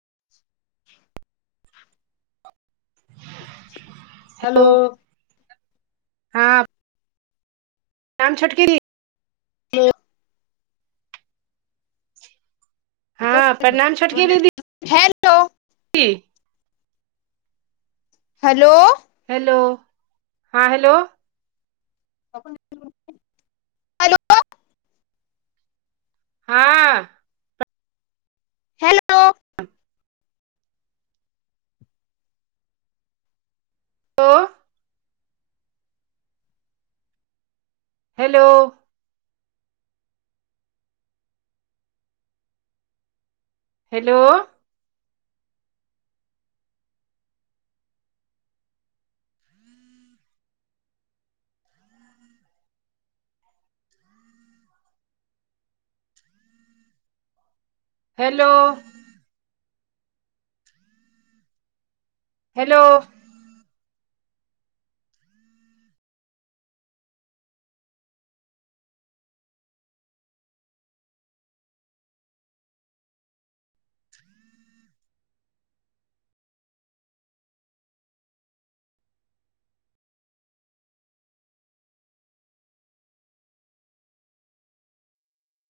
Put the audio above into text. [inaudible] hello हँ हम छोटकी दिदि हं हँ प्रणाम हेलो कि हेलो हेलो हां हेलो हेलो हाँ hello hello hello hello hello hello